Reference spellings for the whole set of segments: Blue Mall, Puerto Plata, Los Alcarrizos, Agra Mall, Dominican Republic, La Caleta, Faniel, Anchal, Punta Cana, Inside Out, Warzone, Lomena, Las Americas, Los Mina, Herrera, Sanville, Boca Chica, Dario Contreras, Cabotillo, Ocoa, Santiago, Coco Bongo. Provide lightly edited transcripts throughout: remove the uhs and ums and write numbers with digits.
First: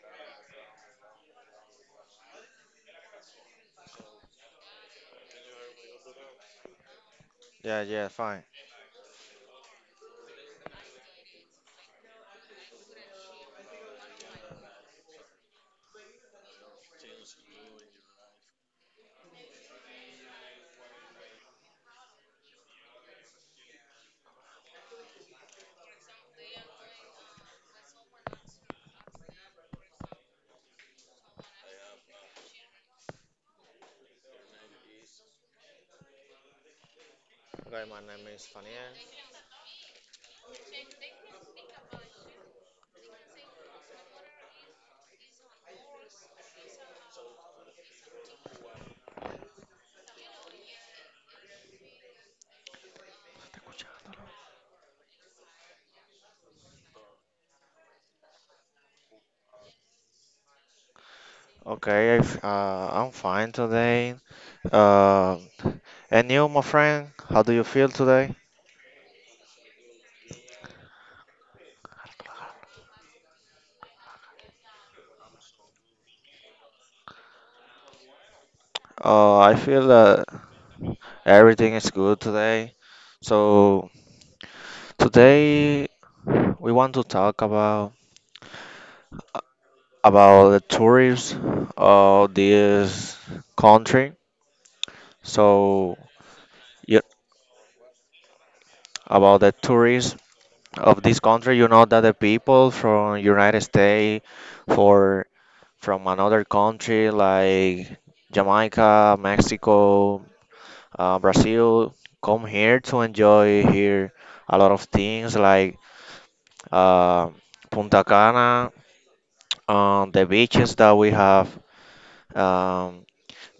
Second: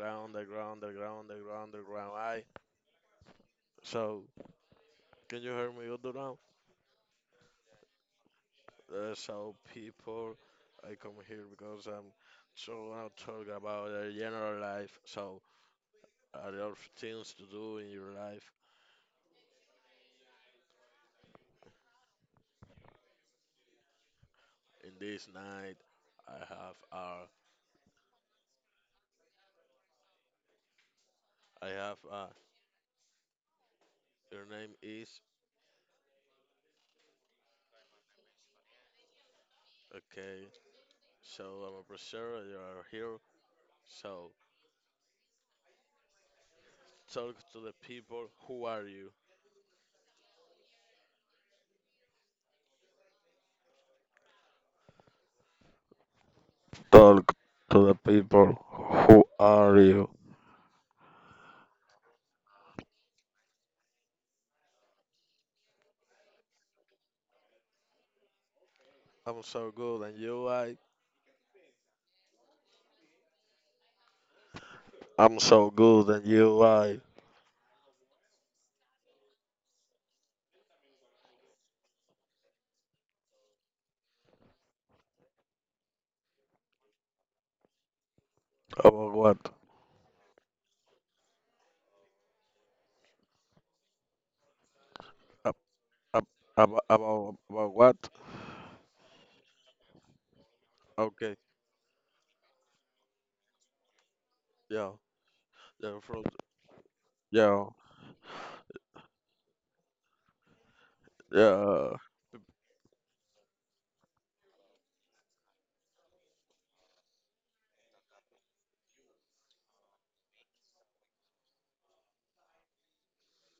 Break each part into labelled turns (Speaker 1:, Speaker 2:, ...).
Speaker 1: Underground, Underground, Underground, Underground, Underground. I so Can you hear me good now?
Speaker 2: Yeah, yeah, fine.
Speaker 1: So people, I come here because I'm so gonna talk about the general life. So are there things to do in your life? In this night, I have uh, I have your name is
Speaker 2: Okay, my name is Faniel.
Speaker 1: okay. So I'm a professor. You are here. So talk to the people. Who are you? Talk to the people, who are you?
Speaker 2: Okay, if, I'm fine today. Uh, and you, my friend, how do you feel today?
Speaker 1: I'm so good and you like. I'm so good and you like.
Speaker 2: I feel that everything is good today. So today we want to talk about
Speaker 1: About what?
Speaker 2: the tourists of this country.
Speaker 1: Ab-
Speaker 2: So
Speaker 1: ab-
Speaker 2: yeah,
Speaker 1: About what?
Speaker 2: about the tourists of this
Speaker 1: Okay,
Speaker 2: country, you know that the people from United States,
Speaker 1: yeah,
Speaker 2: for
Speaker 1: yeah,
Speaker 2: from
Speaker 1: from,
Speaker 2: another country
Speaker 1: yeah,
Speaker 2: like Jamaica, Mexico, Brazil
Speaker 1: yeah.
Speaker 2: come here to enjoy here a lot of things like uh, Punta Cana, the beaches that we have, um,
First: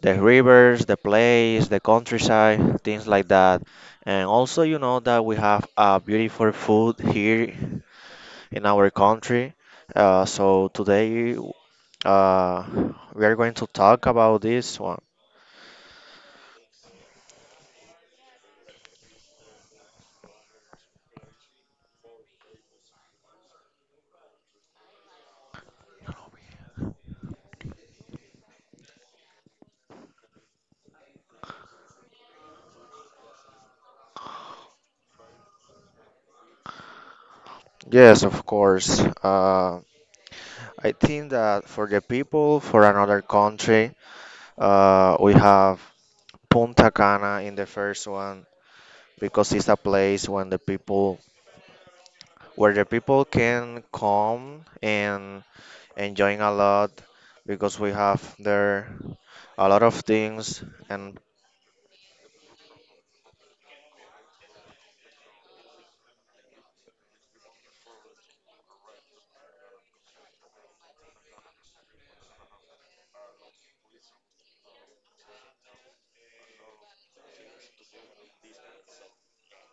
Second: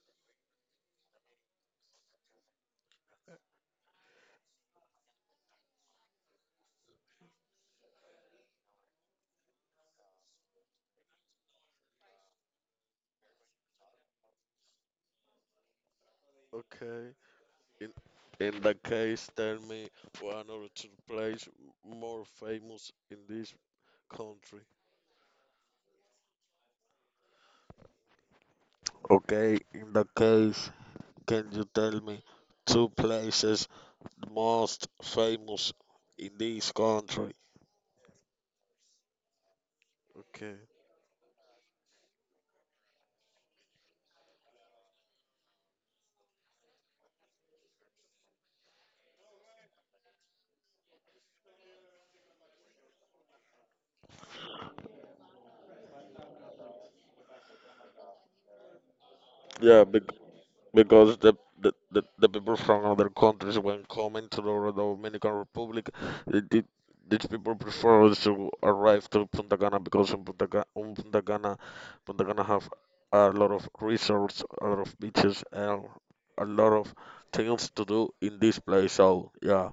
Speaker 2: the rivers, the place, the countryside, things like that. And also, you know that we have beautiful food here in our country. So today uh, we are going to talk about this one.
Speaker 1: Okay. In, in that case, tell me one or two place more famous in this country. Okay. In that case, can you tell me two places most famous in this country?
Speaker 2: Yes, of course.
Speaker 1: Okay.
Speaker 2: I think that for the people for another country, we have Punta Cana in the first one because it's a place when the people where the people can come and enjoying a lot because we have there a lot
Speaker 1: Yeah,
Speaker 2: of
Speaker 1: bec-
Speaker 2: things.
Speaker 1: because the people from other countries when coming to the Dominican Republic, they, did these people prefer to arrive to Punta Cana because in Punta Cana, Punta Cana have a lot of resorts, a lot of beaches, and a lot of things to do in this place. So yeah,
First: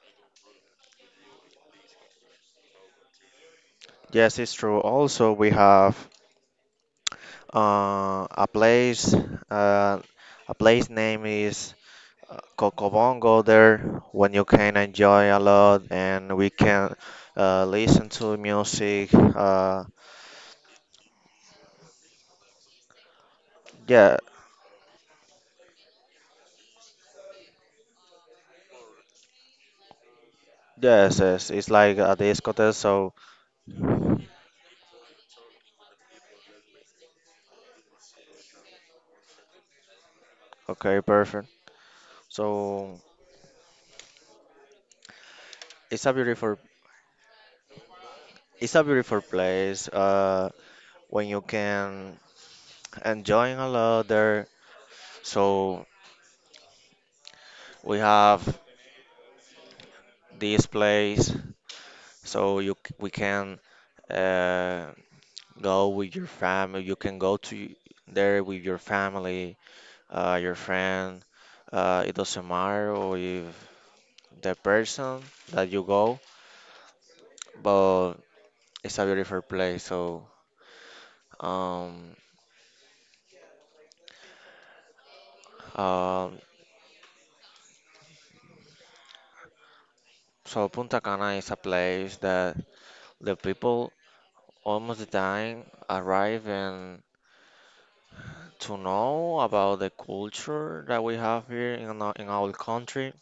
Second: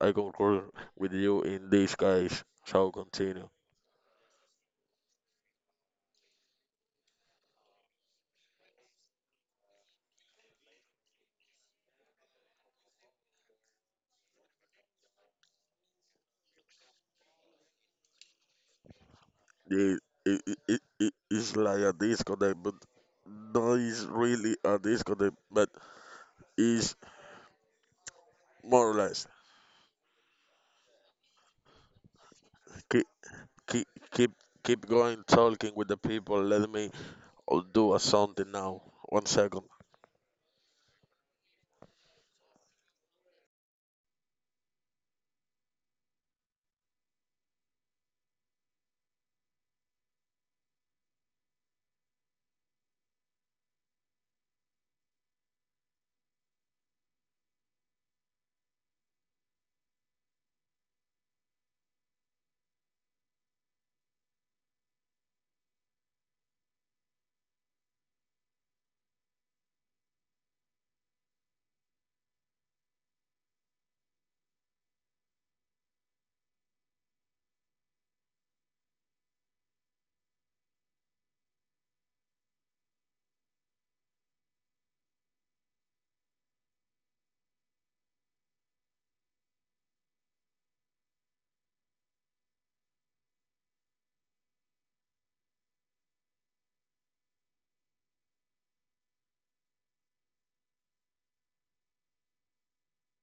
Speaker 1: I concur with you in this case. So continue.
Speaker 2: Yes, it's true. Also, we have a place. Uh, a place name is Coco Bongo there when you can enjoy a lot and we can listen to music.
Speaker 1: It, it, it's like a disconnect, but no, it's
Speaker 2: Yeah,
Speaker 1: really a disconnect, but it's more or less.
Speaker 2: yes, it's like a discotheque.
Speaker 1: keep
Speaker 2: So
Speaker 1: keep keep keep going talking with the people. Let me do a something now. One second.
Speaker 2: okay, perfect. So it's a beautiful, it's a beautiful place. When you can enjoy a lot there. So we have this place. So we can uh, go with your family. You can go to there with your family your friend. It doesn't matter or if the person that you go, but it's a beautiful place. Um, um, so Punta Cana is a place that the people almost the time arrive and to know about the culture that we have here in our country,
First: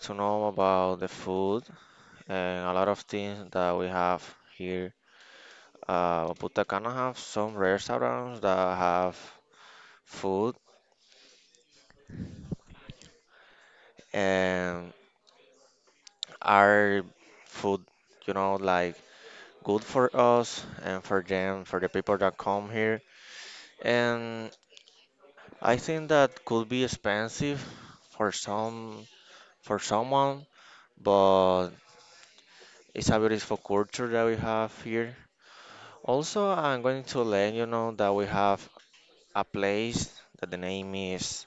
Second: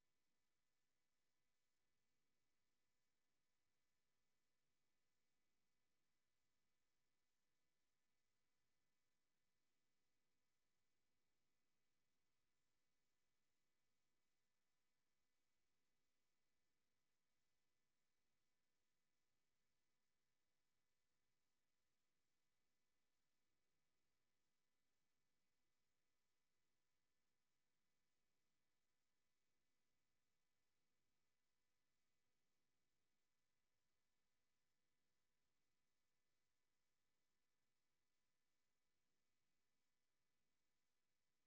Speaker 2: to know about the food and a lot of things that we have here. Punta Cana have some restaurants that have food and are food, you know, like good for us and for them, for the people that come here. And I think that could be expensive for some for someone, but it's a beautiful culture that we have here. Also, I'm going to let you know that we have a place that the name is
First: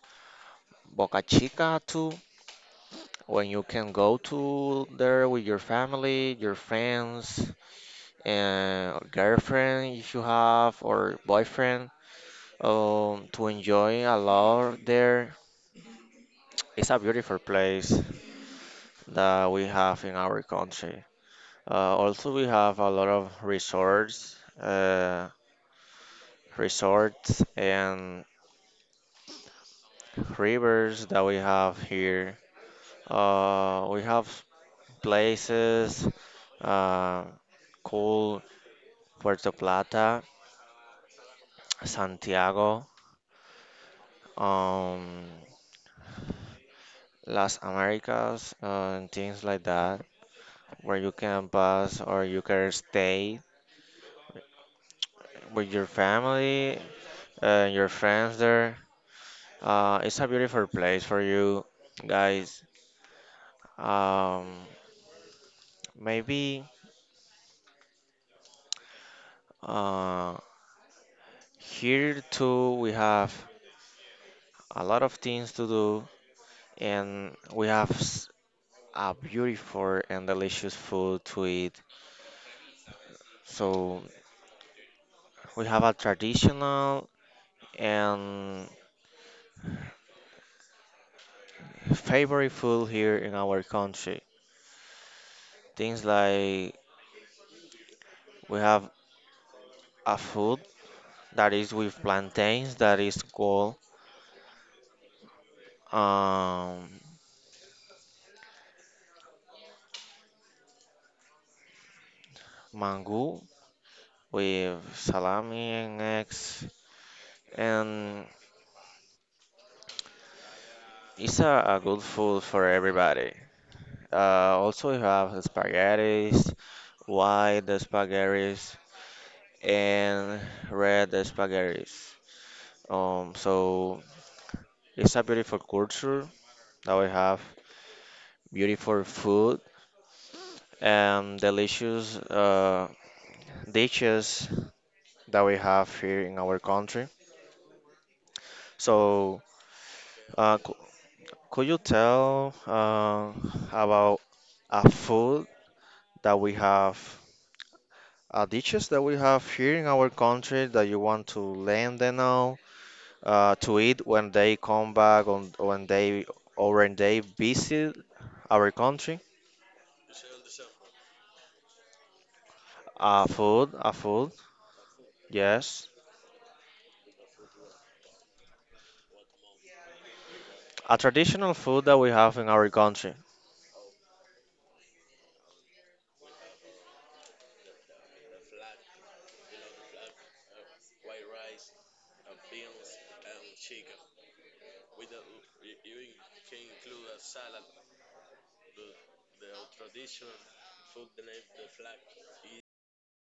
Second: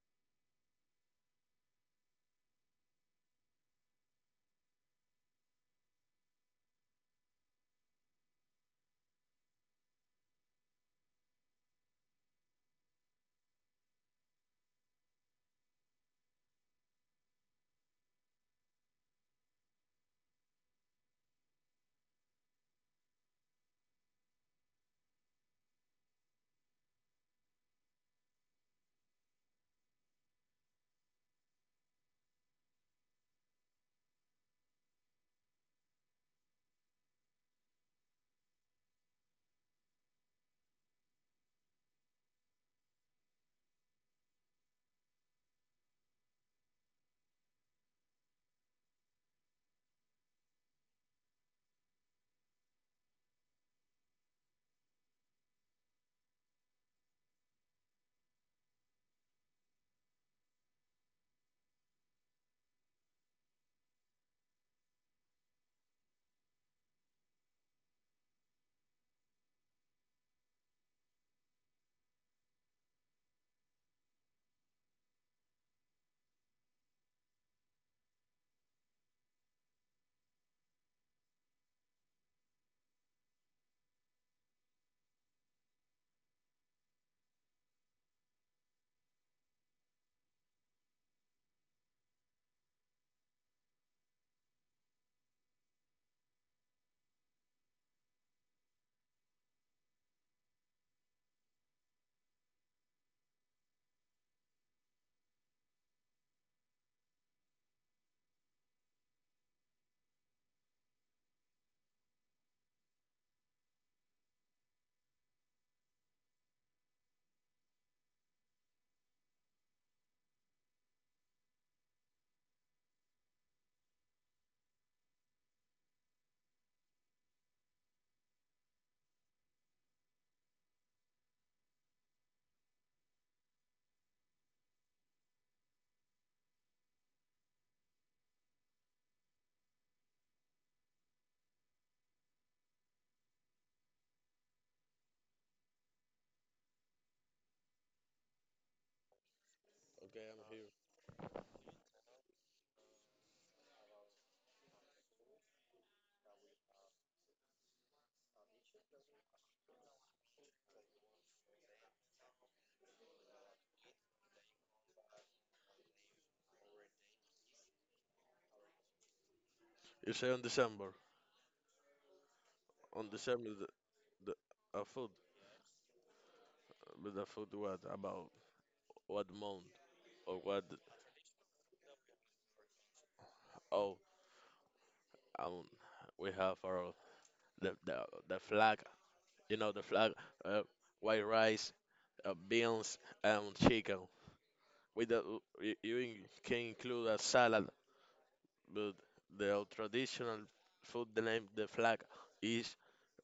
Speaker 2: Boca Chica too, when you can go to there with your family, your friends, and girlfriend if you have or boyfriend to enjoy a lot there. It's a beautiful place that we have in our country. Also, we have a lot of resorts, resorts and rivers that we have here. We have places, uh, cool Puerto Plata, Santiago. Um, Las Americas and things like that, where you can pass or you can stay with your family and your friends there. It's a beautiful place for you guys. Um, maybe uh, Here too we have a lot of things to do and a beautiful and delicious food to eat. So we have a traditional and favorite food here in our country. Things like we have a food that is with plantains that is called um, mango with salami and eggs, and it's a good food for everybody. Uh, Also, we have spaghettis, white spaghettis, and red spaghettis. So it's a beautiful culture that we have, beautiful food and delicious dishes that we have here in our country. So, uh, c- could you tell about a food that we have, dishes that we have here in our country that you want to let them know to eat when they come back on when they or when they visit our country?
Speaker 1: You say on December, on December the,
Speaker 2: A
Speaker 1: the
Speaker 2: food,
Speaker 1: a food,
Speaker 2: yes,
Speaker 1: but the food what about what month or what?
Speaker 2: a traditional food that we have in our country.
Speaker 1: Oh, um, we have our the the, the flag. You know the flag. Uh, White rice, beans, and chicken. With the, you in- can include a salad, but the traditional food named the flag is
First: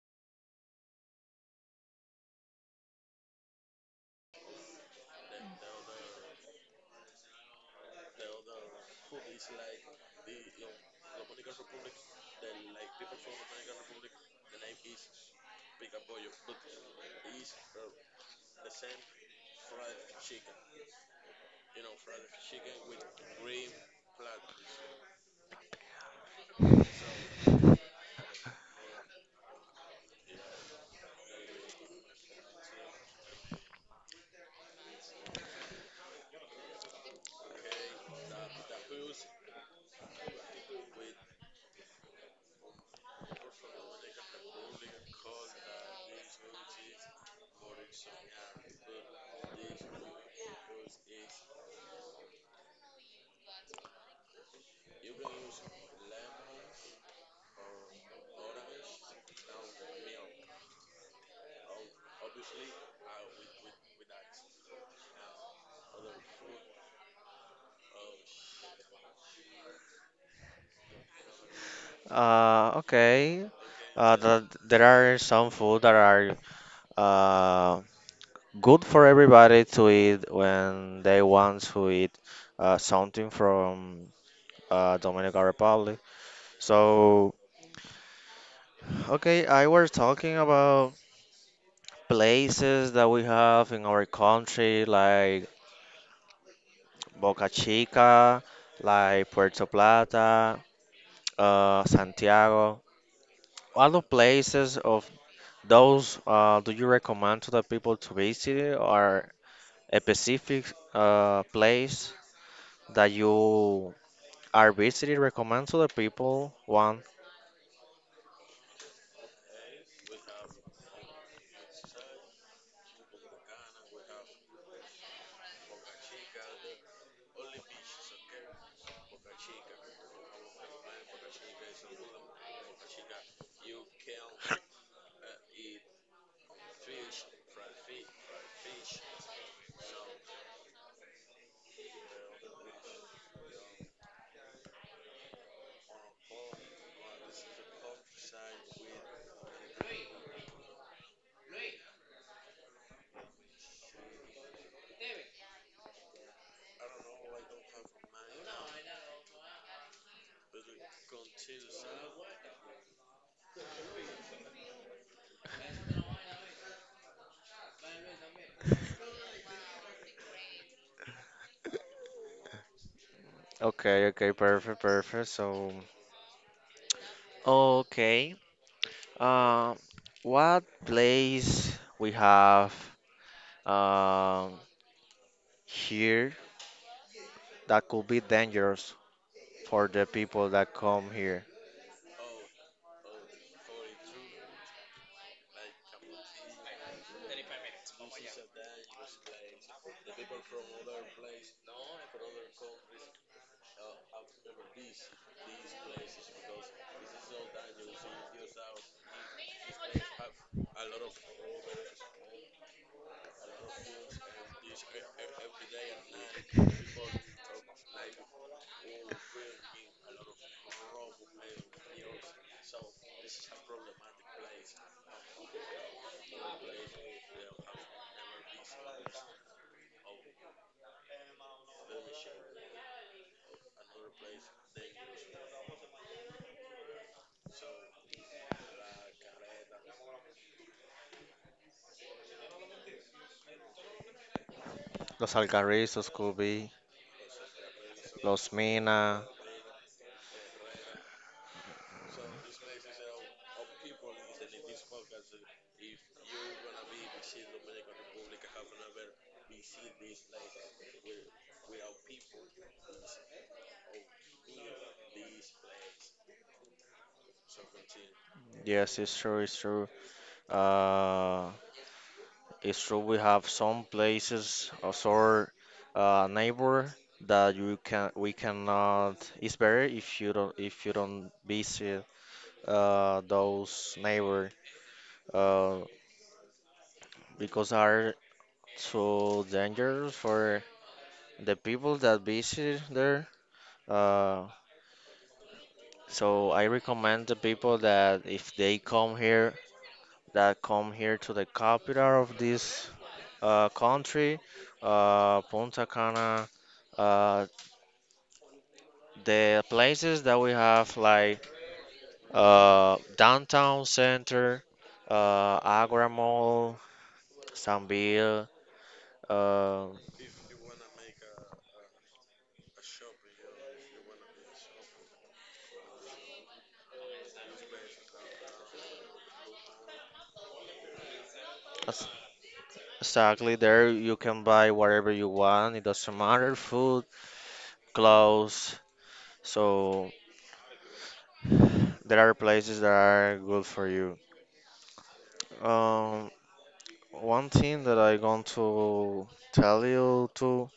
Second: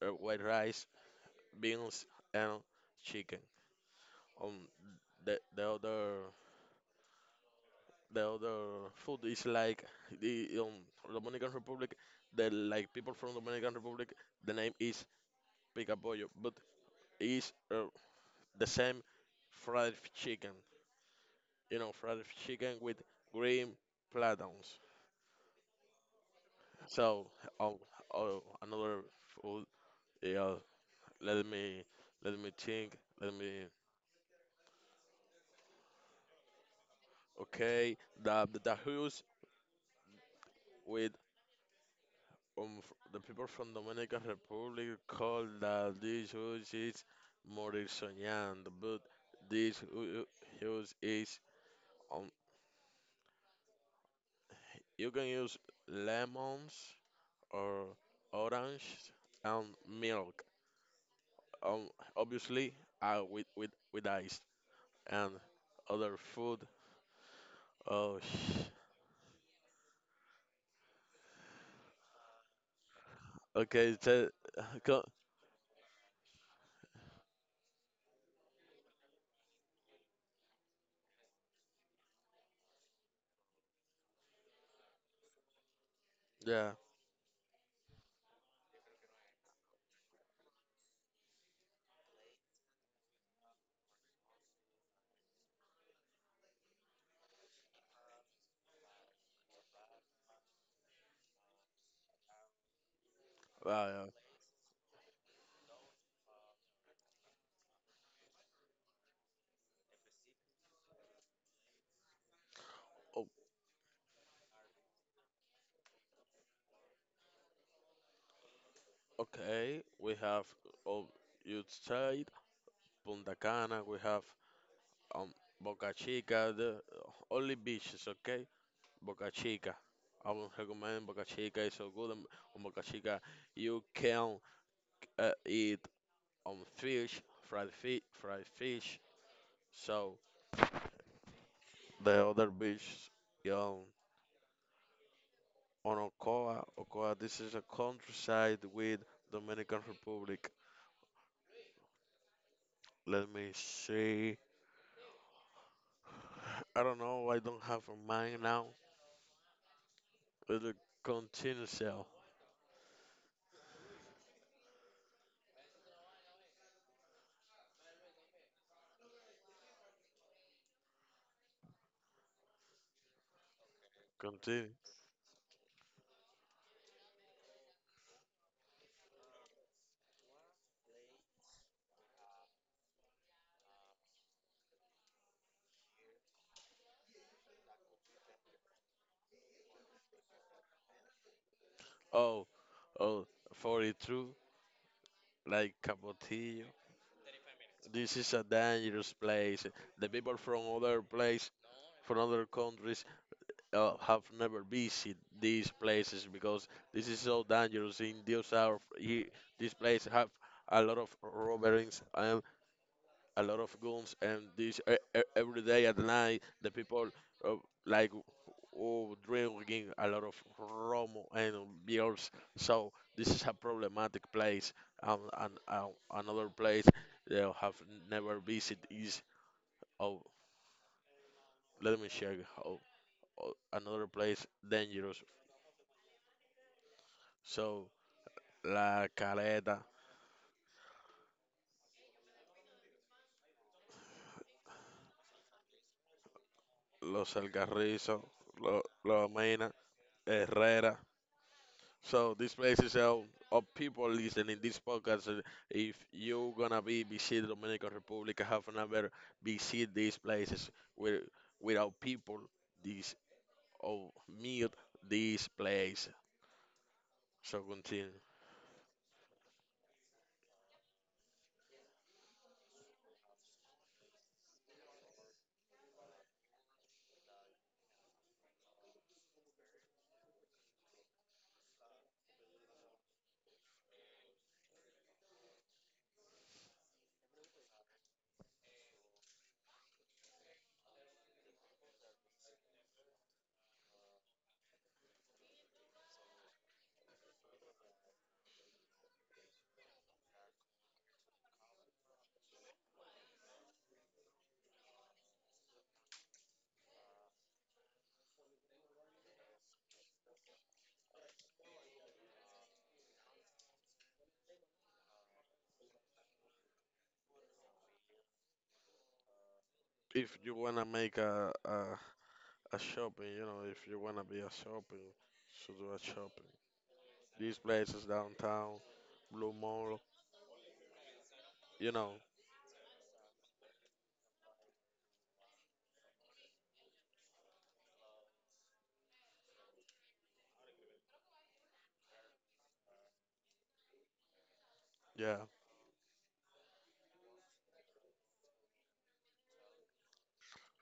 Speaker 1: white rice, beans, and chicken. Um, the the other the other food is like the Dominican Republic. The like people from Dominican Republic, the name is picapollo, but is the same fried chicken. You know, fried chicken with green plantains. So, oh, oh, another food. Yeah, let me, let me think. Let me. Okay, the tacos with the people from Dominican Republic call the dish which is morisonando, but this use is um you can use lemons or orange and milk. Um, obviously, with with ice and other food. Oh.
Speaker 2: Okay.
Speaker 1: Okay, so
Speaker 2: There
Speaker 1: go,
Speaker 2: are some food that are uh, good for everybody to eat when they want to eat something from Dominican Republic.
Speaker 1: yeah,
Speaker 2: So, okay, I was talking about places that we have in our country, like Boca Chica, like Puerto Plata, Santiago,
Speaker 1: wow,
Speaker 2: all the
Speaker 1: yeah.
Speaker 2: places. Those do you recommend to the people to visit or a specific place that
Speaker 1: Oh,
Speaker 2: you are visiting? Recommend to the people one.
Speaker 1: okay, we have on youth side, Punta Cana, we have um Boca Chica, the only beaches, okay? Boca Chica. I would recommend Boca Chica. It's so good on Boca Chica. You can eat fish, fried fish. So the other beach, um, on Ocoa. This is a countryside with Dominican Republic. Let me see. I don't know. I don't have a mind now. It'll continue cell.
Speaker 2: Okay, okay,
Speaker 1: Continue.
Speaker 2: perfect, perfect. So, okay. Uh, what place we have um here that could be dangerous for the people that come here?
Speaker 1: Oh, oh, 42, like Cabotillo. This is a dangerous place. The people from other place, from other countries, have never visited these places because this is so dangerous. In these, are, he, this place have a lot of robberies and a lot of guns, and this every day at night, the people uh, like oh, drinking a lot of rum and beers. So this is a problematic place. And another place they have never visited is oh, let me check oh, oh, another place dangerous. So La Caleta,
Speaker 2: Los Alcarrizos could be,
Speaker 1: Los Alcarrizos,
Speaker 2: Los Mina.
Speaker 1: Lomena, Herrera. So this place is of people listening this podcast. If you gonna be visit Dominican Republic, have another visit these places with without people. This or meet this place. So continue.
Speaker 2: Yes, it's true, it's true. Uh, It's true we have some places as our neighbor that you can we cannot. It's better if you don't visit those neighbor uh, because are too dangerous for the people that visit there. Uh, so I recommend the people that if they come here that come here to the capital of this country, Punta Cana. Uh, the places that we have like downtown center, Agra Mall, Sanville. Uh,
Speaker 1: If you wanna make a shopping, you know, if you wanna be a shopping, so do a shopping. These places downtown, Blue Mall, you
Speaker 2: ex-
Speaker 1: know,
Speaker 2: exactly there you can buy whatever you want. It doesn't matter, food, clothes. So there are places that are good for you.
Speaker 1: yeah,
Speaker 2: Um, One thing that I want to tell you too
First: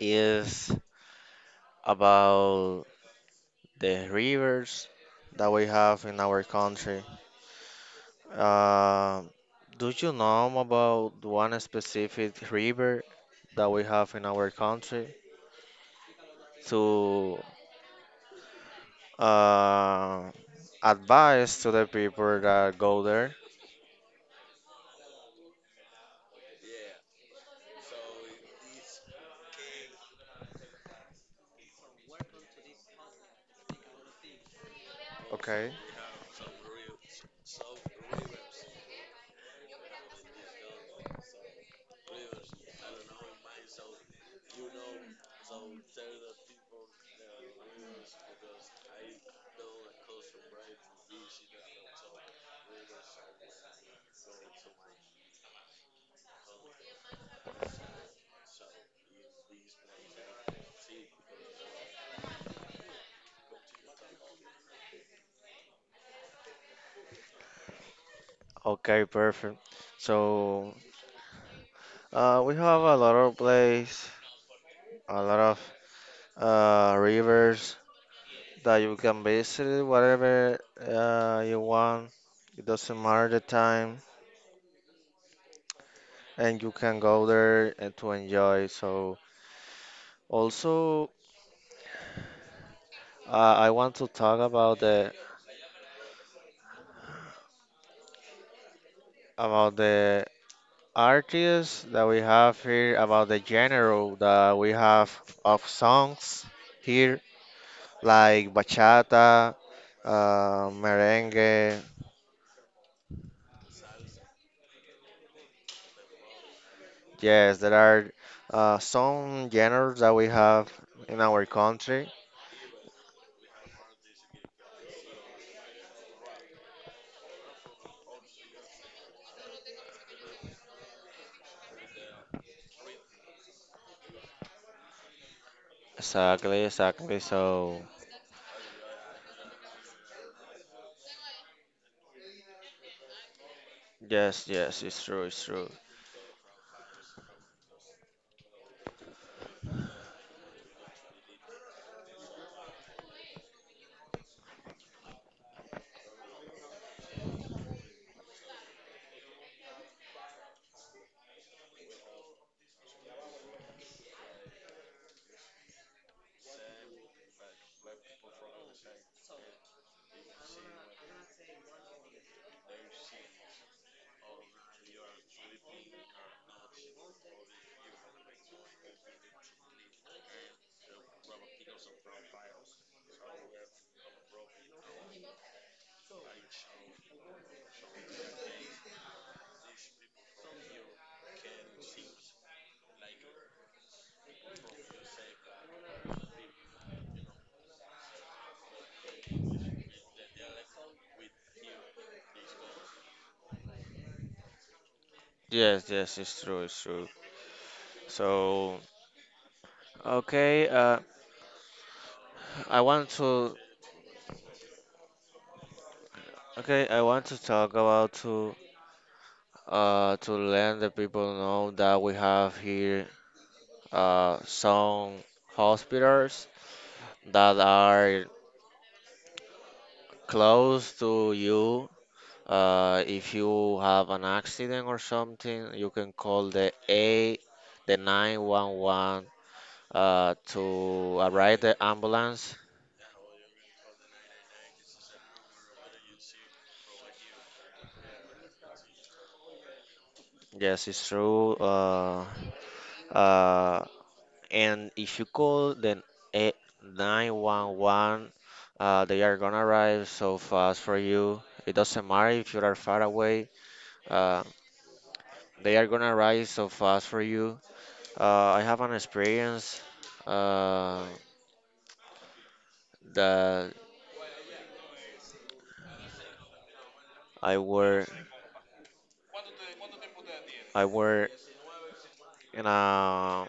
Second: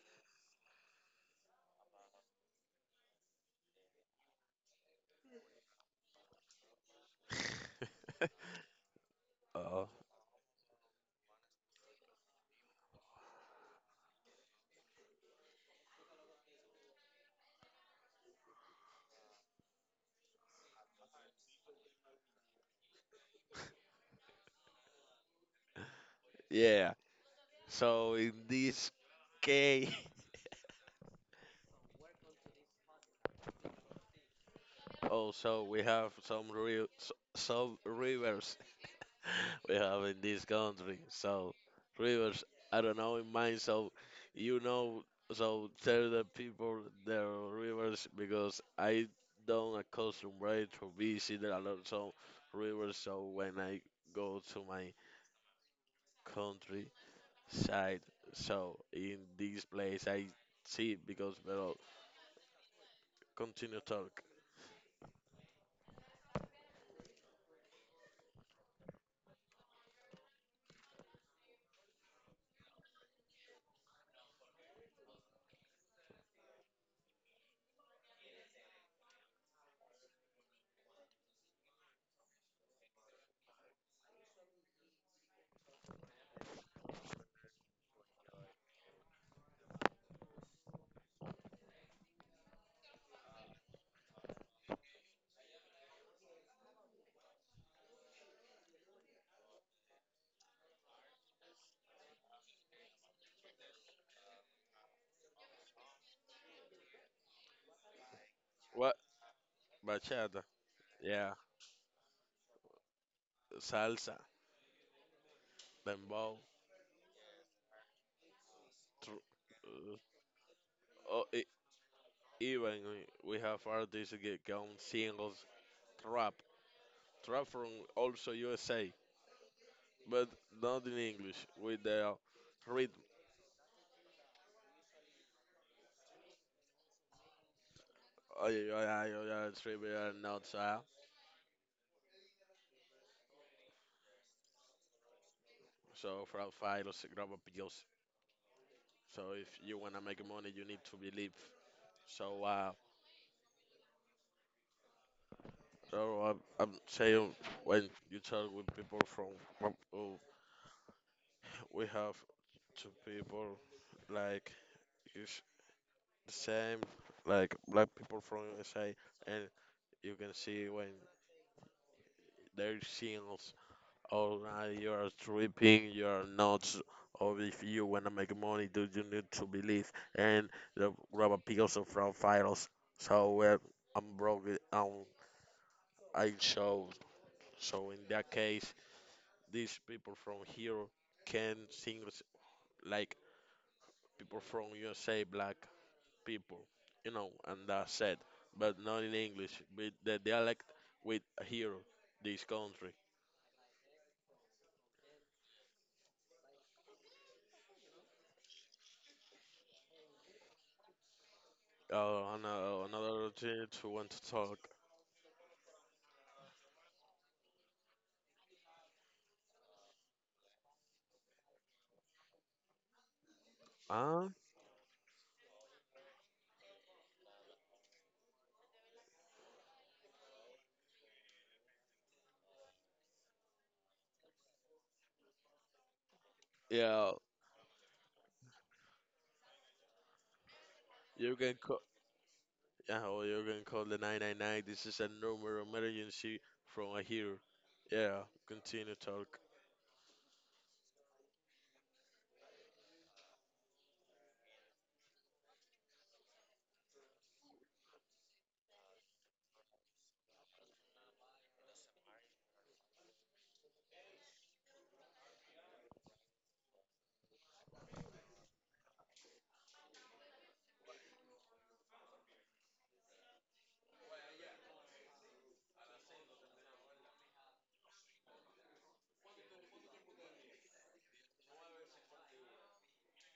Speaker 2: is about the rivers that we have in our country. Uh,
Speaker 1: uh,
Speaker 2: do you know about one specific river that we have in our country to uh, advise to the people that go there?
Speaker 1: yeah. So in this case. Oh, so
Speaker 2: Okay.
Speaker 1: we have some real some rivers we have in this country. So rivers, I don't know in mine. So you know, so tell the people their rivers because I don't accustomed to visit a lot of rivers. So when I go to my countryside, so in this place I see because but continue talk.
Speaker 2: Okay, perfect. So we have a lot of place, a lot of rivers that you can visit whatever you want. It doesn't matter the time, and you can go there and to enjoy. So also I want to talk about the artists that we have here, about the genre that we have of songs here, like
Speaker 1: What
Speaker 2: bachata,
Speaker 1: bachata?
Speaker 2: uh,
Speaker 1: Yeah,
Speaker 2: merengue.
Speaker 1: salsa, dembow.
Speaker 2: Yes, there are
Speaker 1: tr-
Speaker 2: some genres
Speaker 1: uh,
Speaker 2: that we have in
Speaker 1: oh,
Speaker 2: our
Speaker 1: e-
Speaker 2: country.
Speaker 1: Even we have artists get come singles trap trap from also USA, but not in English with the rhythm.
Speaker 2: Exactly, exactly. So,
Speaker 1: Oh yeah, yeah, yeah, yeah, it's trivia notes,
Speaker 2: yes, yes, it's true, it's true.
Speaker 1: so for files, grab up yours. So if you wanna make money, you need to believe. So I'm saying when you talk with people from, oh, we have two people like you the same, like black people from USA, and you can see when they're singles all night, you are tripping, you are nuts. Or if you wanna make money, do you need to believe? And the rubber pills are from files. So well, I'm broke. It, um, I show. So in that case, these people from here can sing like people from USA black people, you know, and that's it. But not in English, with the dialect with a hero, this country.
Speaker 2: Yes, yes, it's true, it's true. So, okay, I
Speaker 1: Oh,
Speaker 2: want
Speaker 1: another
Speaker 2: to
Speaker 1: gent who want to talk.
Speaker 2: Okay, I want to talk about to let the people know that we have here
Speaker 1: Huh?
Speaker 2: some hospitals that are close to you. If you have an accident or something, you can call
Speaker 1: Yeah,
Speaker 2: The 911 to
Speaker 1: you
Speaker 2: arrive
Speaker 1: can
Speaker 2: the
Speaker 1: call.
Speaker 2: ambulance.
Speaker 1: Yeah, or you can call the 999. This is a normal emergency from a hero. Yeah, continue talk.
Speaker 2: Yes, it's true. Uh, and if you call then eh, 911 they are gonna arrive so fast for you. It doesn't matter if you are far away, uh, they are gonna arrive so fast for you. uh, I have an experience uh, that i were i were in a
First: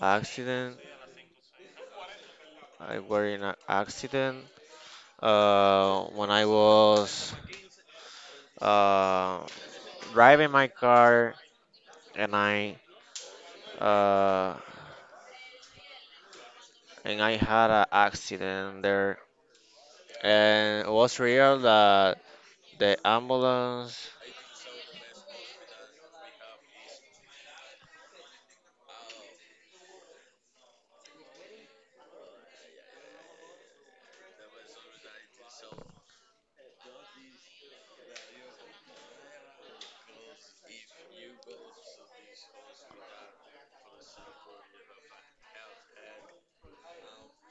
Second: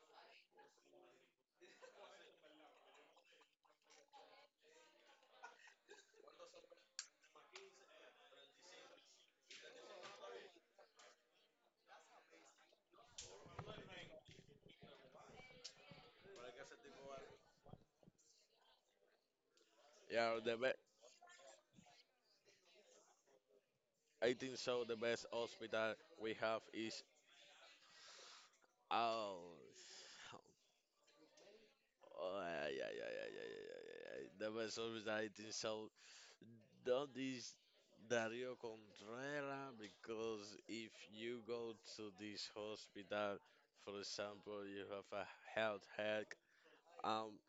Speaker 2: accident I were in an accident when I was uh, driving my car and i uh, and I had an accident there,
Speaker 1: Yeah, the be-
Speaker 2: and it was real that the ambulance.
Speaker 1: I think so. The best hospital we have is ours. Oh, yeah, yeah, yeah, yeah, yeah, yeah, yeah, yeah. The best hospital I think so that is Dario Contreras because if you go to this hospital, for example, you have a health hack. Um,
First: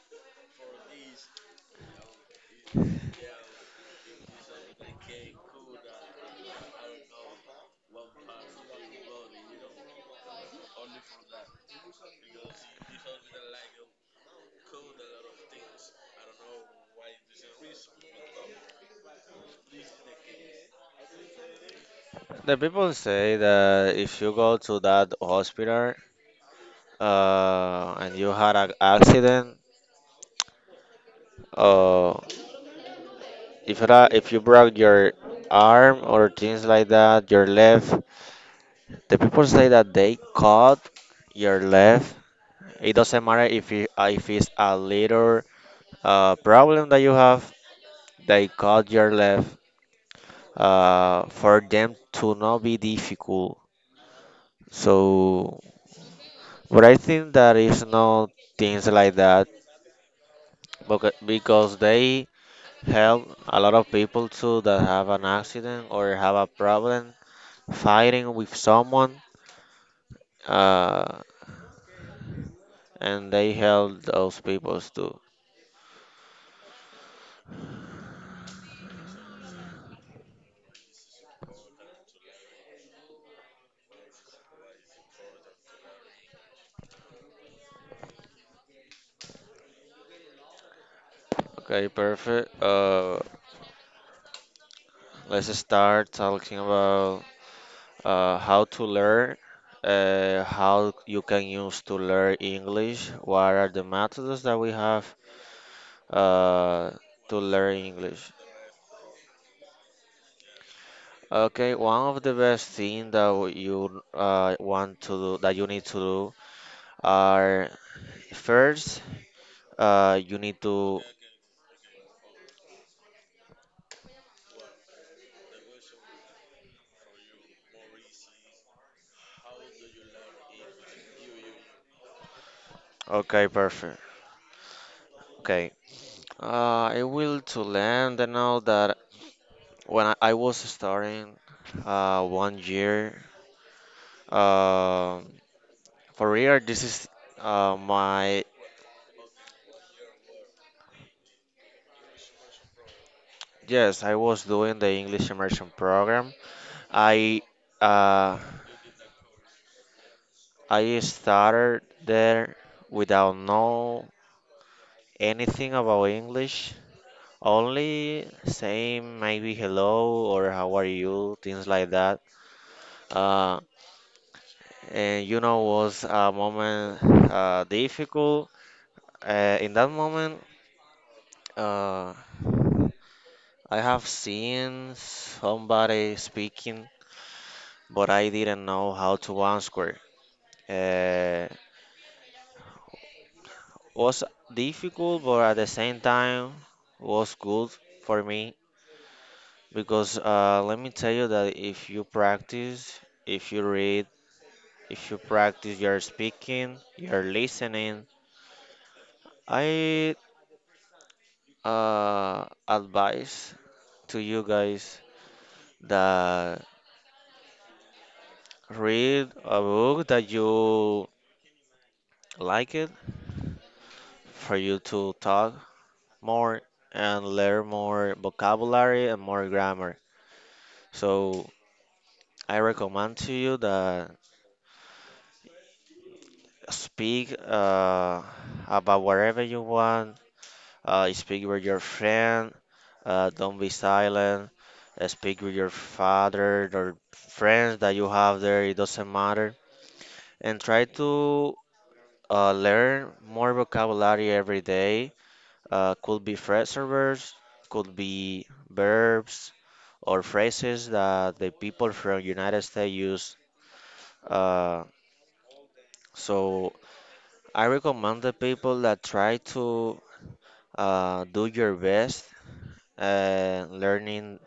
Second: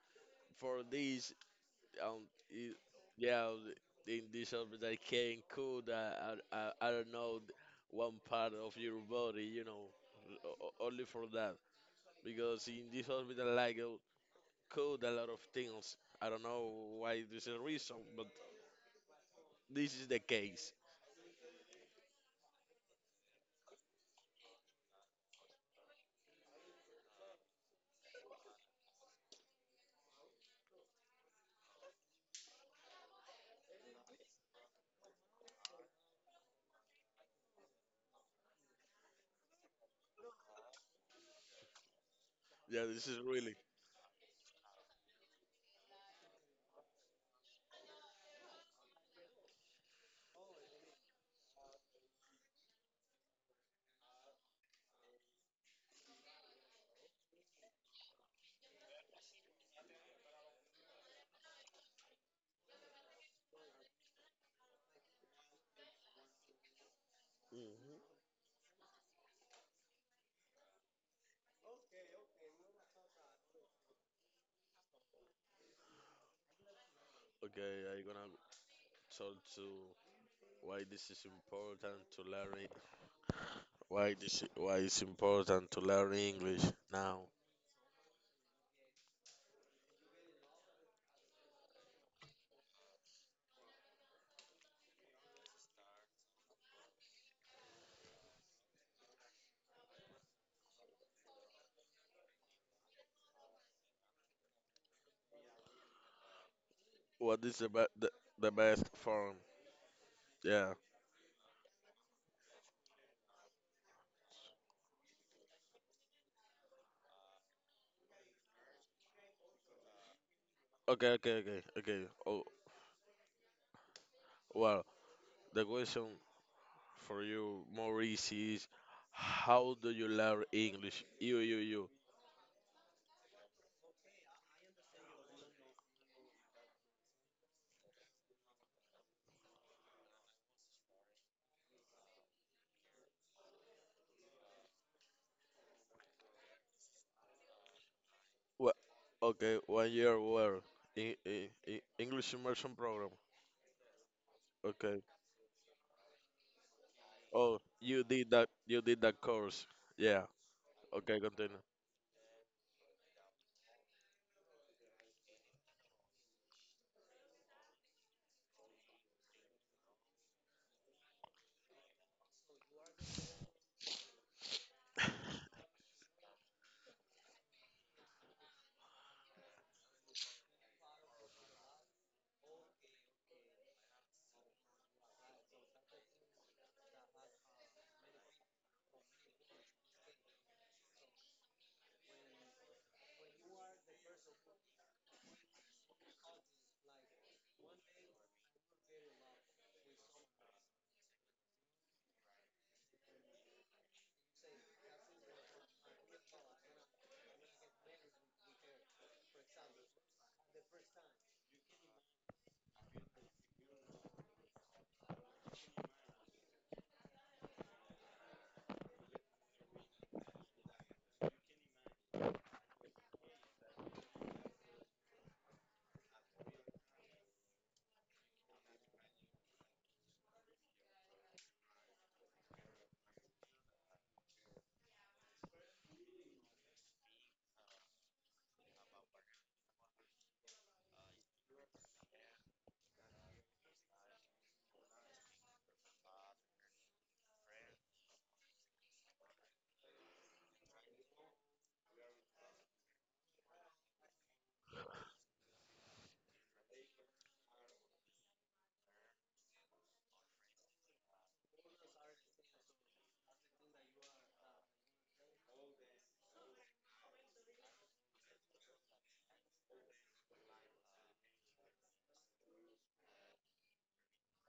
Speaker 1: for this, um, it, yeah, in this hospital can cool that I don't know one part of your body, you know, only for that because in this hospital like code a lot of things. I don't know why this is a reason, but this is the case.
Speaker 2: The people say that if you go to that hospital, and you had an accident, uh, if you broke your arm or things like that, your left, the people say that they cut your left.
Speaker 1: Yeah,
Speaker 2: It
Speaker 1: this is
Speaker 2: doesn't matter
Speaker 1: really.
Speaker 2: if you, if it's a little problem that you have, they cut your left for them to not be difficult. So, but I think that is not things like that because they help a lot of people too that have an accident or have a problem fighting with someone, uh, and they help those people too.
Speaker 1: Okay, I'm gonna talk to why this is important to learn. Why this? Why it's important to learn English now?
Speaker 2: Okay, perfect. Let's start talking about how to learn, how you can use to learn English, what are the methods that we have uh, to
Speaker 1: What is
Speaker 2: learn English.
Speaker 1: the best form? Yeah.
Speaker 2: Okay, one of the best thing that w- you want to do, that you need to do are first, you need to,
Speaker 1: Okay. Okay. Okay. Okay. Oh well. The question for you more easy is, how do you learn English? You.
Speaker 2: okay, perfect. Okay, I will to learn the know that when I was starting 1 year, uh, for real, this is my
Speaker 1: What? Okay. One year where in English immersion program.
Speaker 2: yes. I was doing the
Speaker 1: Okay.
Speaker 2: English immersion program. I
Speaker 1: Oh, you did
Speaker 2: uh,
Speaker 1: that. You did that course. Yeah.
Speaker 2: I
Speaker 1: Okay. Continue.
Speaker 2: started there without know anything about English. Only saying maybe hello or how are you, things like that. Uh, and you know was a moment difficult. In that moment, uh, I have seen somebody speaking but I didn't know how to unsquare. Uh, was difficult, but at the same time was good for me because let me tell you that if you practice, if you read, if you practice your speaking, your listening, I advise to you guys that read a book that you like it for you to talk more and learn more vocabulary and more grammar. So I recommend to you that speak about whatever you want. Speak with your friend. Don't be silent. Speak with your father or friends that you have there. It doesn't matter. And try to learn more vocabulary every day. Could be phrase servers, could be verbs or phrases that the people from United States use. Uh, so I recommend the people that try to do your best learning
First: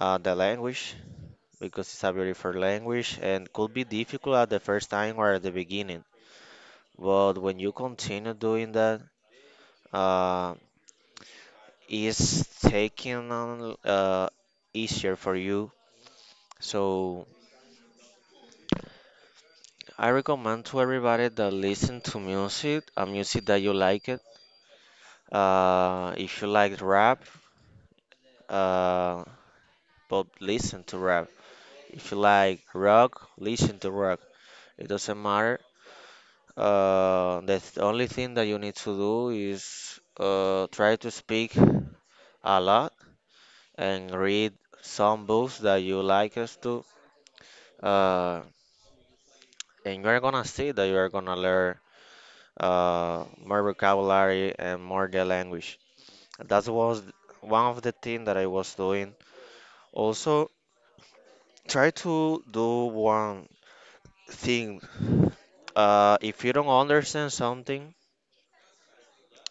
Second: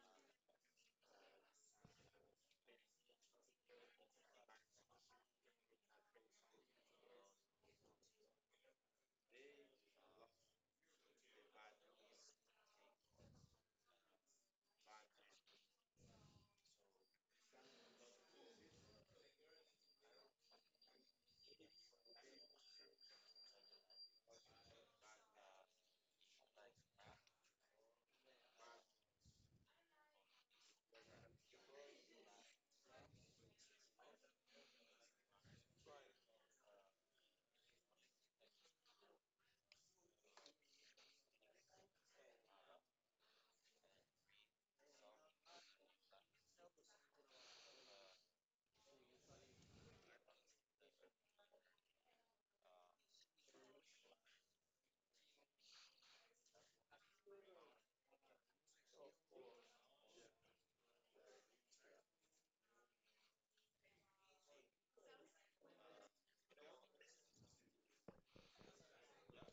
Speaker 2: the language because it's a beautiful language and could be difficult at the first time or at the beginning. But when you continue doing that, uh, it's taking on easier for you. So I recommend to everybody that listen to music, a music that you like it. If you like rap, uh, but listen to rap. If you like rock, listen to rock. It doesn't matter. Only thing that you need to do is try to speak a lot and read some books that you like us to. Uh, and you're gonna see that you are gonna learn more vocabulary and more the language. That was one of the things that I was doing. Also, try to do one thing. If you don't understand something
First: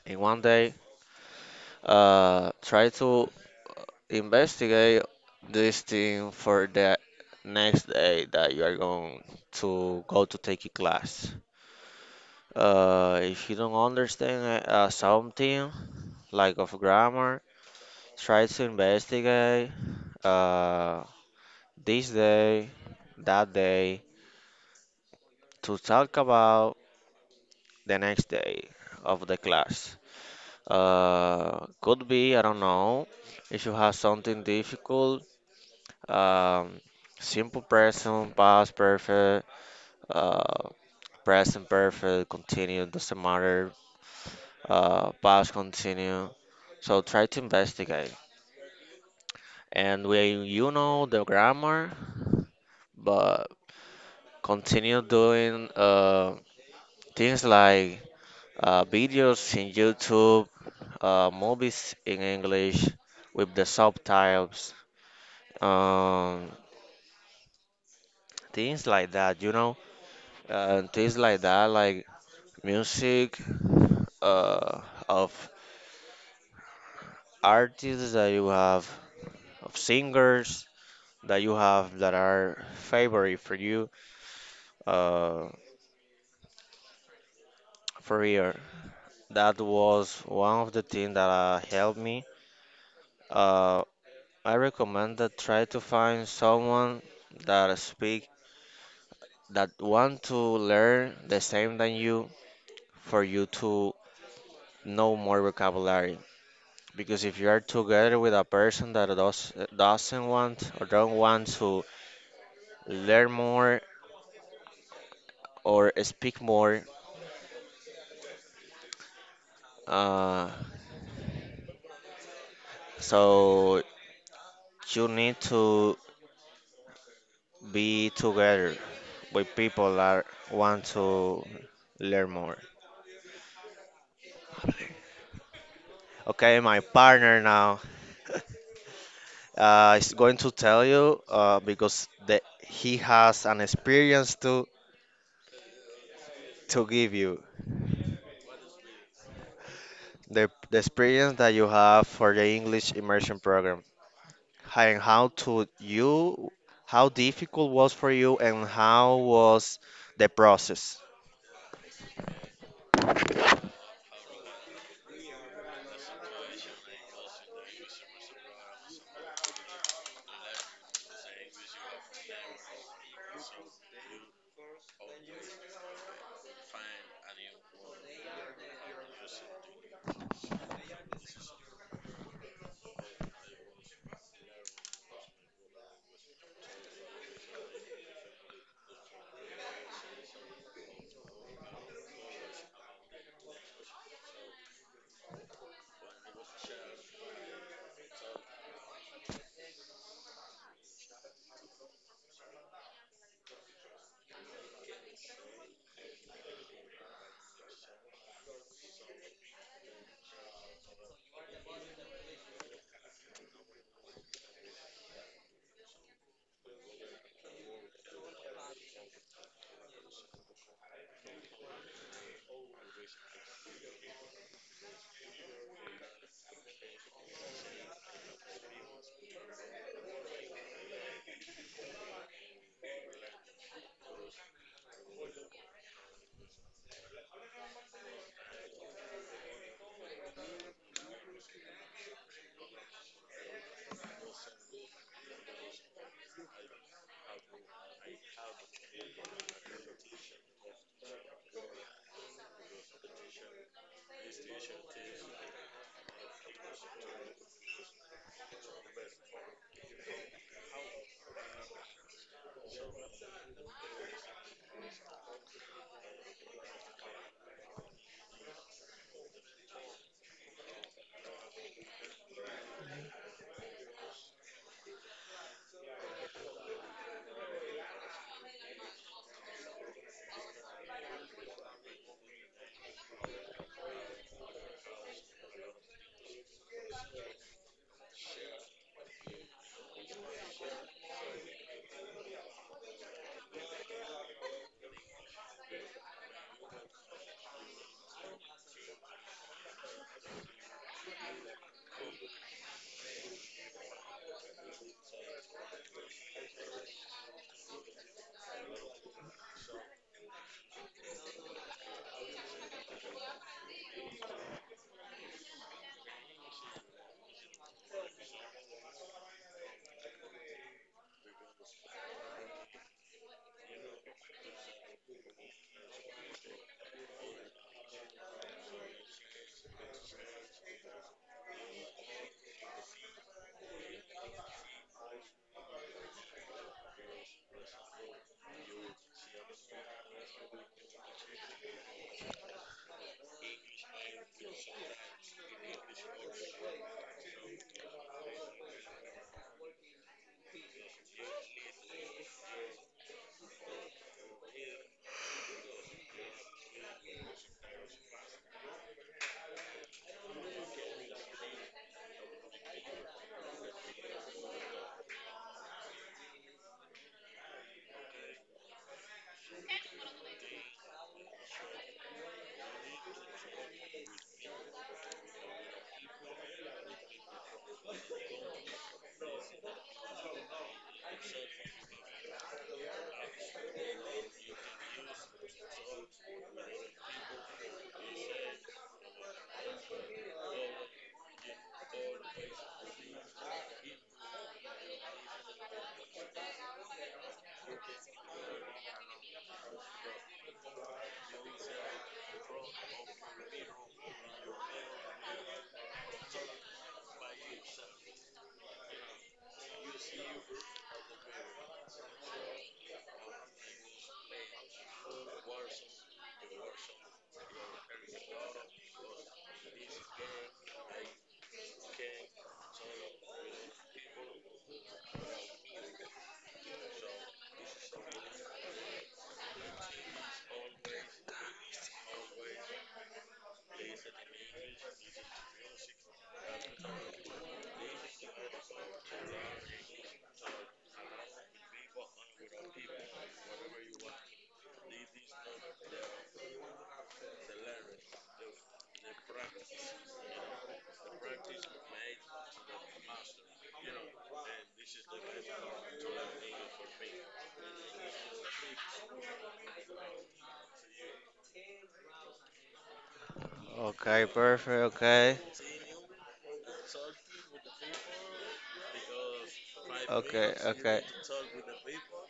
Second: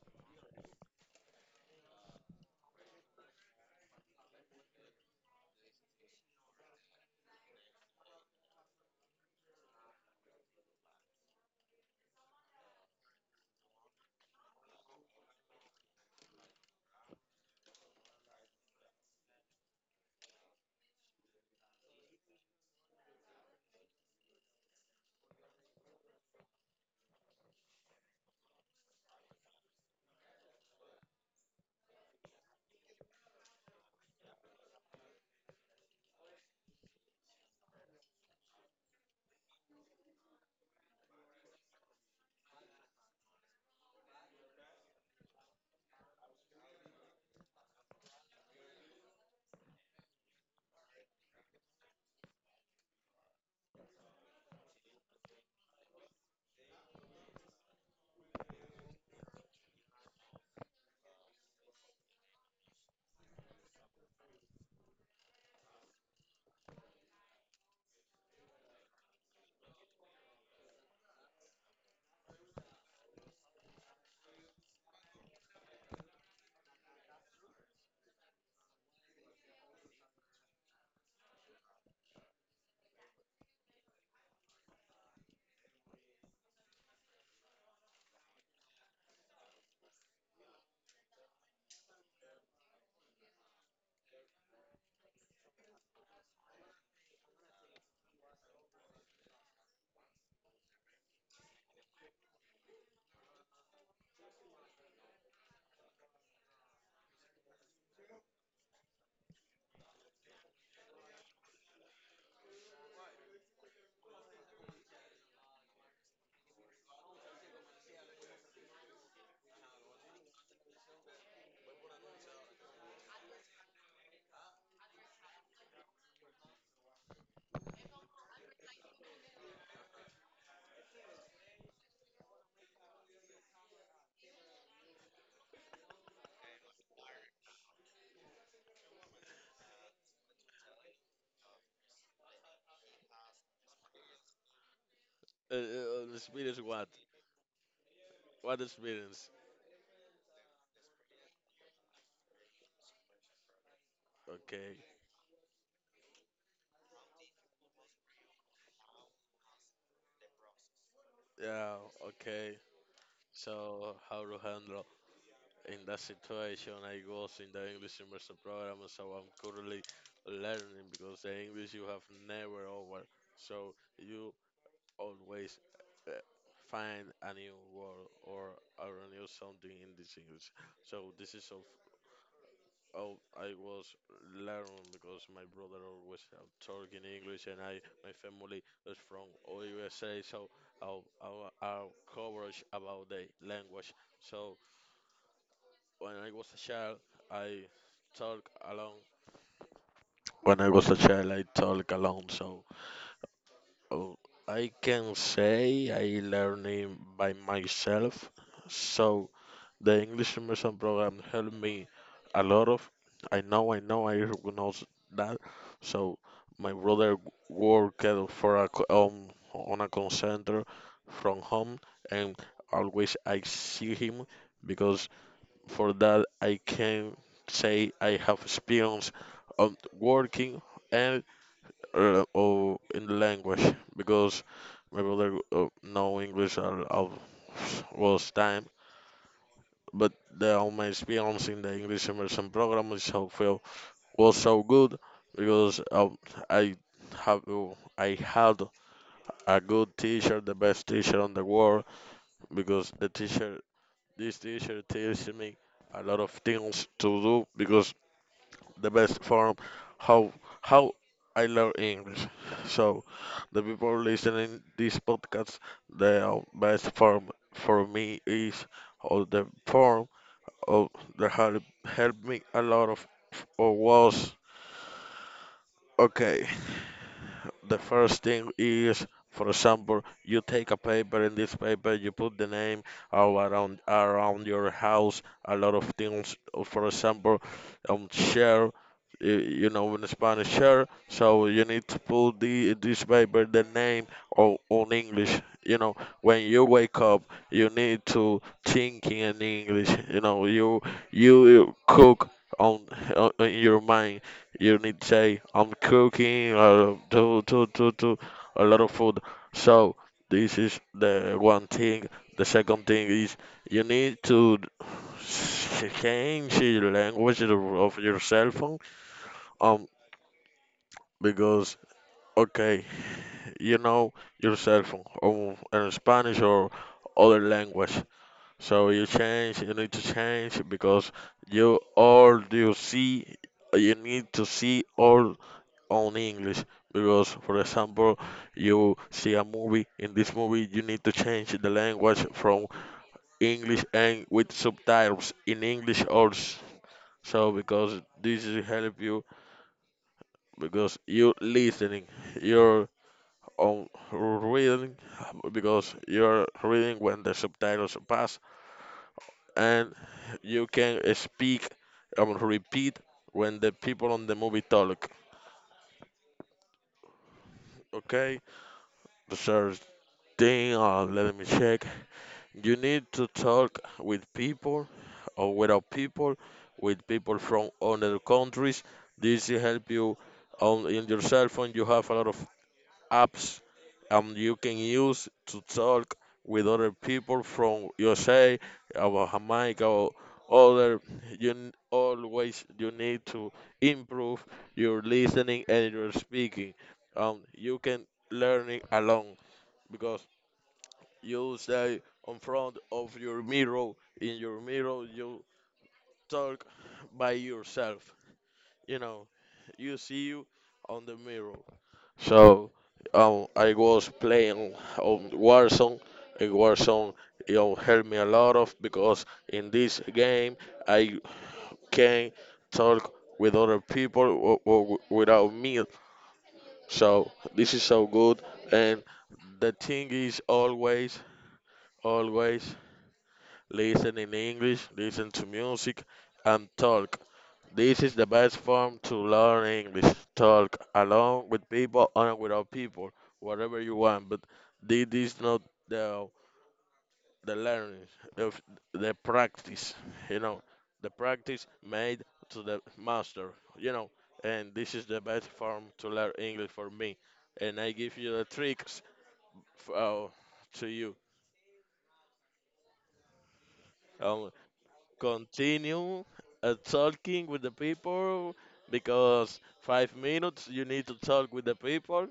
Speaker 2: in one day, try to investigate this thing for the next day that you are going to go to take a class. If you don't understand something like of grammar, try to investigate uh, this day, that day to talk about the next day of the class. Could be, I don't know, if you have something difficult, um, simple present, past perfect, uh, present perfect, continue, doesn't matter, past continue. So try to investigate. And when you know the grammar, but continue doing things like videos in YouTube, movies in English with the subtitles, um, things like that, you know, things like that, like music uh, of artists that you have, of singers that you have that are favorite for you uh, for here. That was one of the things that helped me. Uh, I recommend that try to find someone that speak that want to learn the same than you for you to know more vocabulary. Because if you are together with a person that doesn't want or don't want to learn more or speak more, uh, so you need to be together with people that want to learn more. Okay, my partner now. Is going to tell you because he has an experience
Speaker 1: Uh, uh, the experience
Speaker 2: to
Speaker 1: what?
Speaker 2: give you
Speaker 1: What experience?
Speaker 2: the experience that you have for the English immersion program
Speaker 1: Okay.
Speaker 2: hi- and how to you how difficult was for you and how was the process.
Speaker 1: Yeah, okay. So how to handle in that situation? I was in the English immersion program, so I'm currently learning because the English you have never over. So you always uh, find a new word or a new something in this English. So this is so. Oh, I was learning because my brother always talk in English, and I, my family is from all USA, so our coverage about the language. So when I was a child, I talk alone. When I was a child, I talk alone. So oh, I can say I learning by myself. So the English immersion program helped me a lot of. I recognize that. So my brother worked for a on a call center from home, and always I see him because for that I can say I have experience of working and or in the language because my brother know English all was time, but the, on experience in the English immersion program is so feel was so good because I have I had a good teacher, the best teacher on the world, because the teacher this teacher teaches me a lot of things to do because the best form how how I learn English. So the people listening this podcast, the best form for me is or the form oh, that had helped me a lot of was okay. The first thing is, for example, you take a paper. In this paper, you put the name of around your house. A lot of things. For example, share. You know, in Spanish, share. So you need to put the this paper the name or on English. You know, when you wake up, you need to thinking in English. You know, you cook on, on in your mind you need to say, I'm cooking or do do do do a lot of food. So this is the one thing. The second thing is you need to change the language of your cell phone. Um, because okay, you know your cell phone in Spanish or other language. So you change. You need to change because you all you see. You need to see all on English because, for example, you see a movie. In this movie, you need to change the language from English and with subtitles in English also. So because this will help you because you listening, you're on reading because you're reading when the subtitles pass, and you can speak repeat when the people on the movie talk. Okay, the third thing. Let me check. You need to talk with people or without people, with people from other countries. This will help you on in your cell phone. You have a lot of apps you can use to talk with other people from USA, or Jamaica, or other. Always you need to improve your listening and your speaking. You can learning alone because you say in front of your mirror. In your mirror, you talk by yourself. You know, you see you on the mirror. So, I was playing on Warzone. In Warzone, you know, helped me a lot of because in this game I can talk with other people without me. So this is so good, and the thing is always, always listen in English, listen to music, and talk. This is the best form to learn English. Talk along with people or without people, whatever you want. But this is not the learning, the, the practice. You know, the practice made to the master. You know, and this is the best form to learn English for me. And I give you the tricks for, to you.
Speaker 2: Okay,
Speaker 1: Um,
Speaker 2: perfect. Okay,
Speaker 1: Continue talking with the people because five
Speaker 2: okay,
Speaker 1: minutes you
Speaker 2: okay,
Speaker 1: need to talk with the people.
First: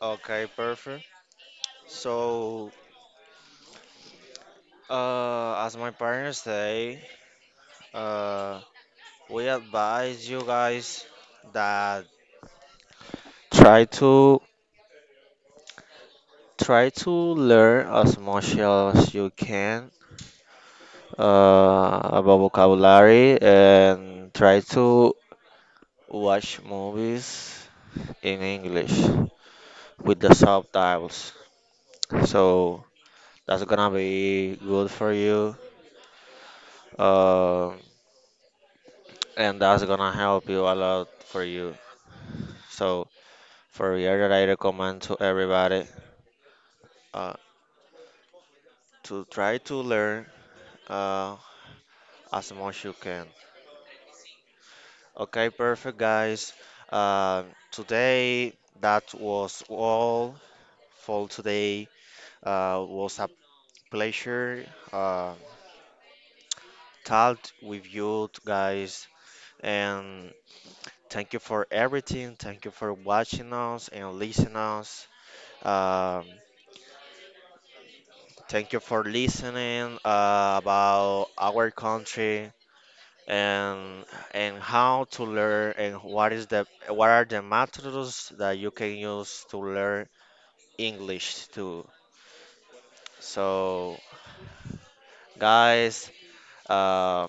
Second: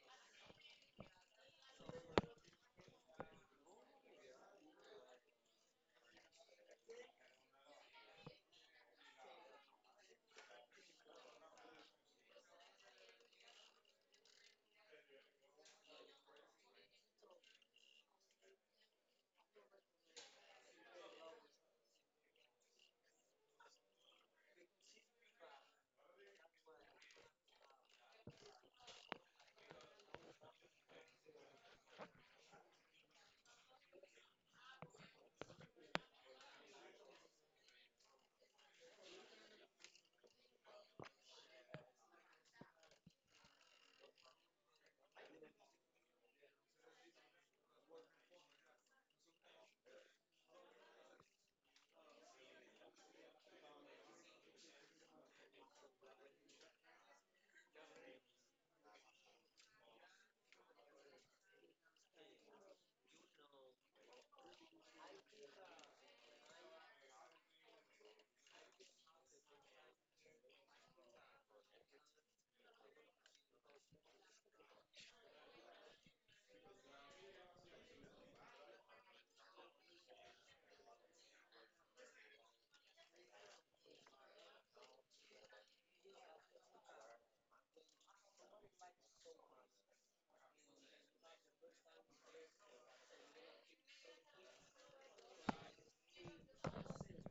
Speaker 2: okay, perfect. So, as my parents say, uh, we advise you guys that Try to try to learn as much as you can about vocabulary and try to watch movies in English with the subtitles. So that's gonna be good for you, uh, and that's gonna help you a lot for you. So for real, that I recommend to everybody uh, to try to learn uh, as much you can. Okay, perfect, guys. Today, that was all for today. Was a pleasure uh, talk with you guys, and thank you for everything. Thank you for watching us and listening us. Um, Thank you for listening about our country and how to learn and what is the what are the methods that you can use to learn English too. So, guys, uh,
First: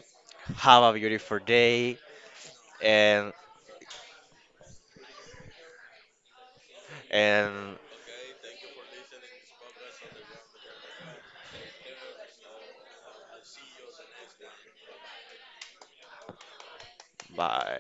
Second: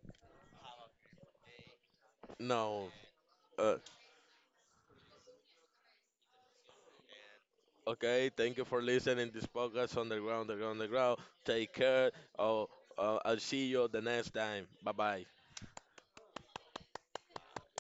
Speaker 2: have a beautiful day
Speaker 1: No.
Speaker 2: and
Speaker 1: Uh,
Speaker 2: and
Speaker 1: okay, thank you for listening this podcast on the ground, underground, the ground. Take care. Oh, I'll see you the next time. Bye bye.
Speaker 2: bye.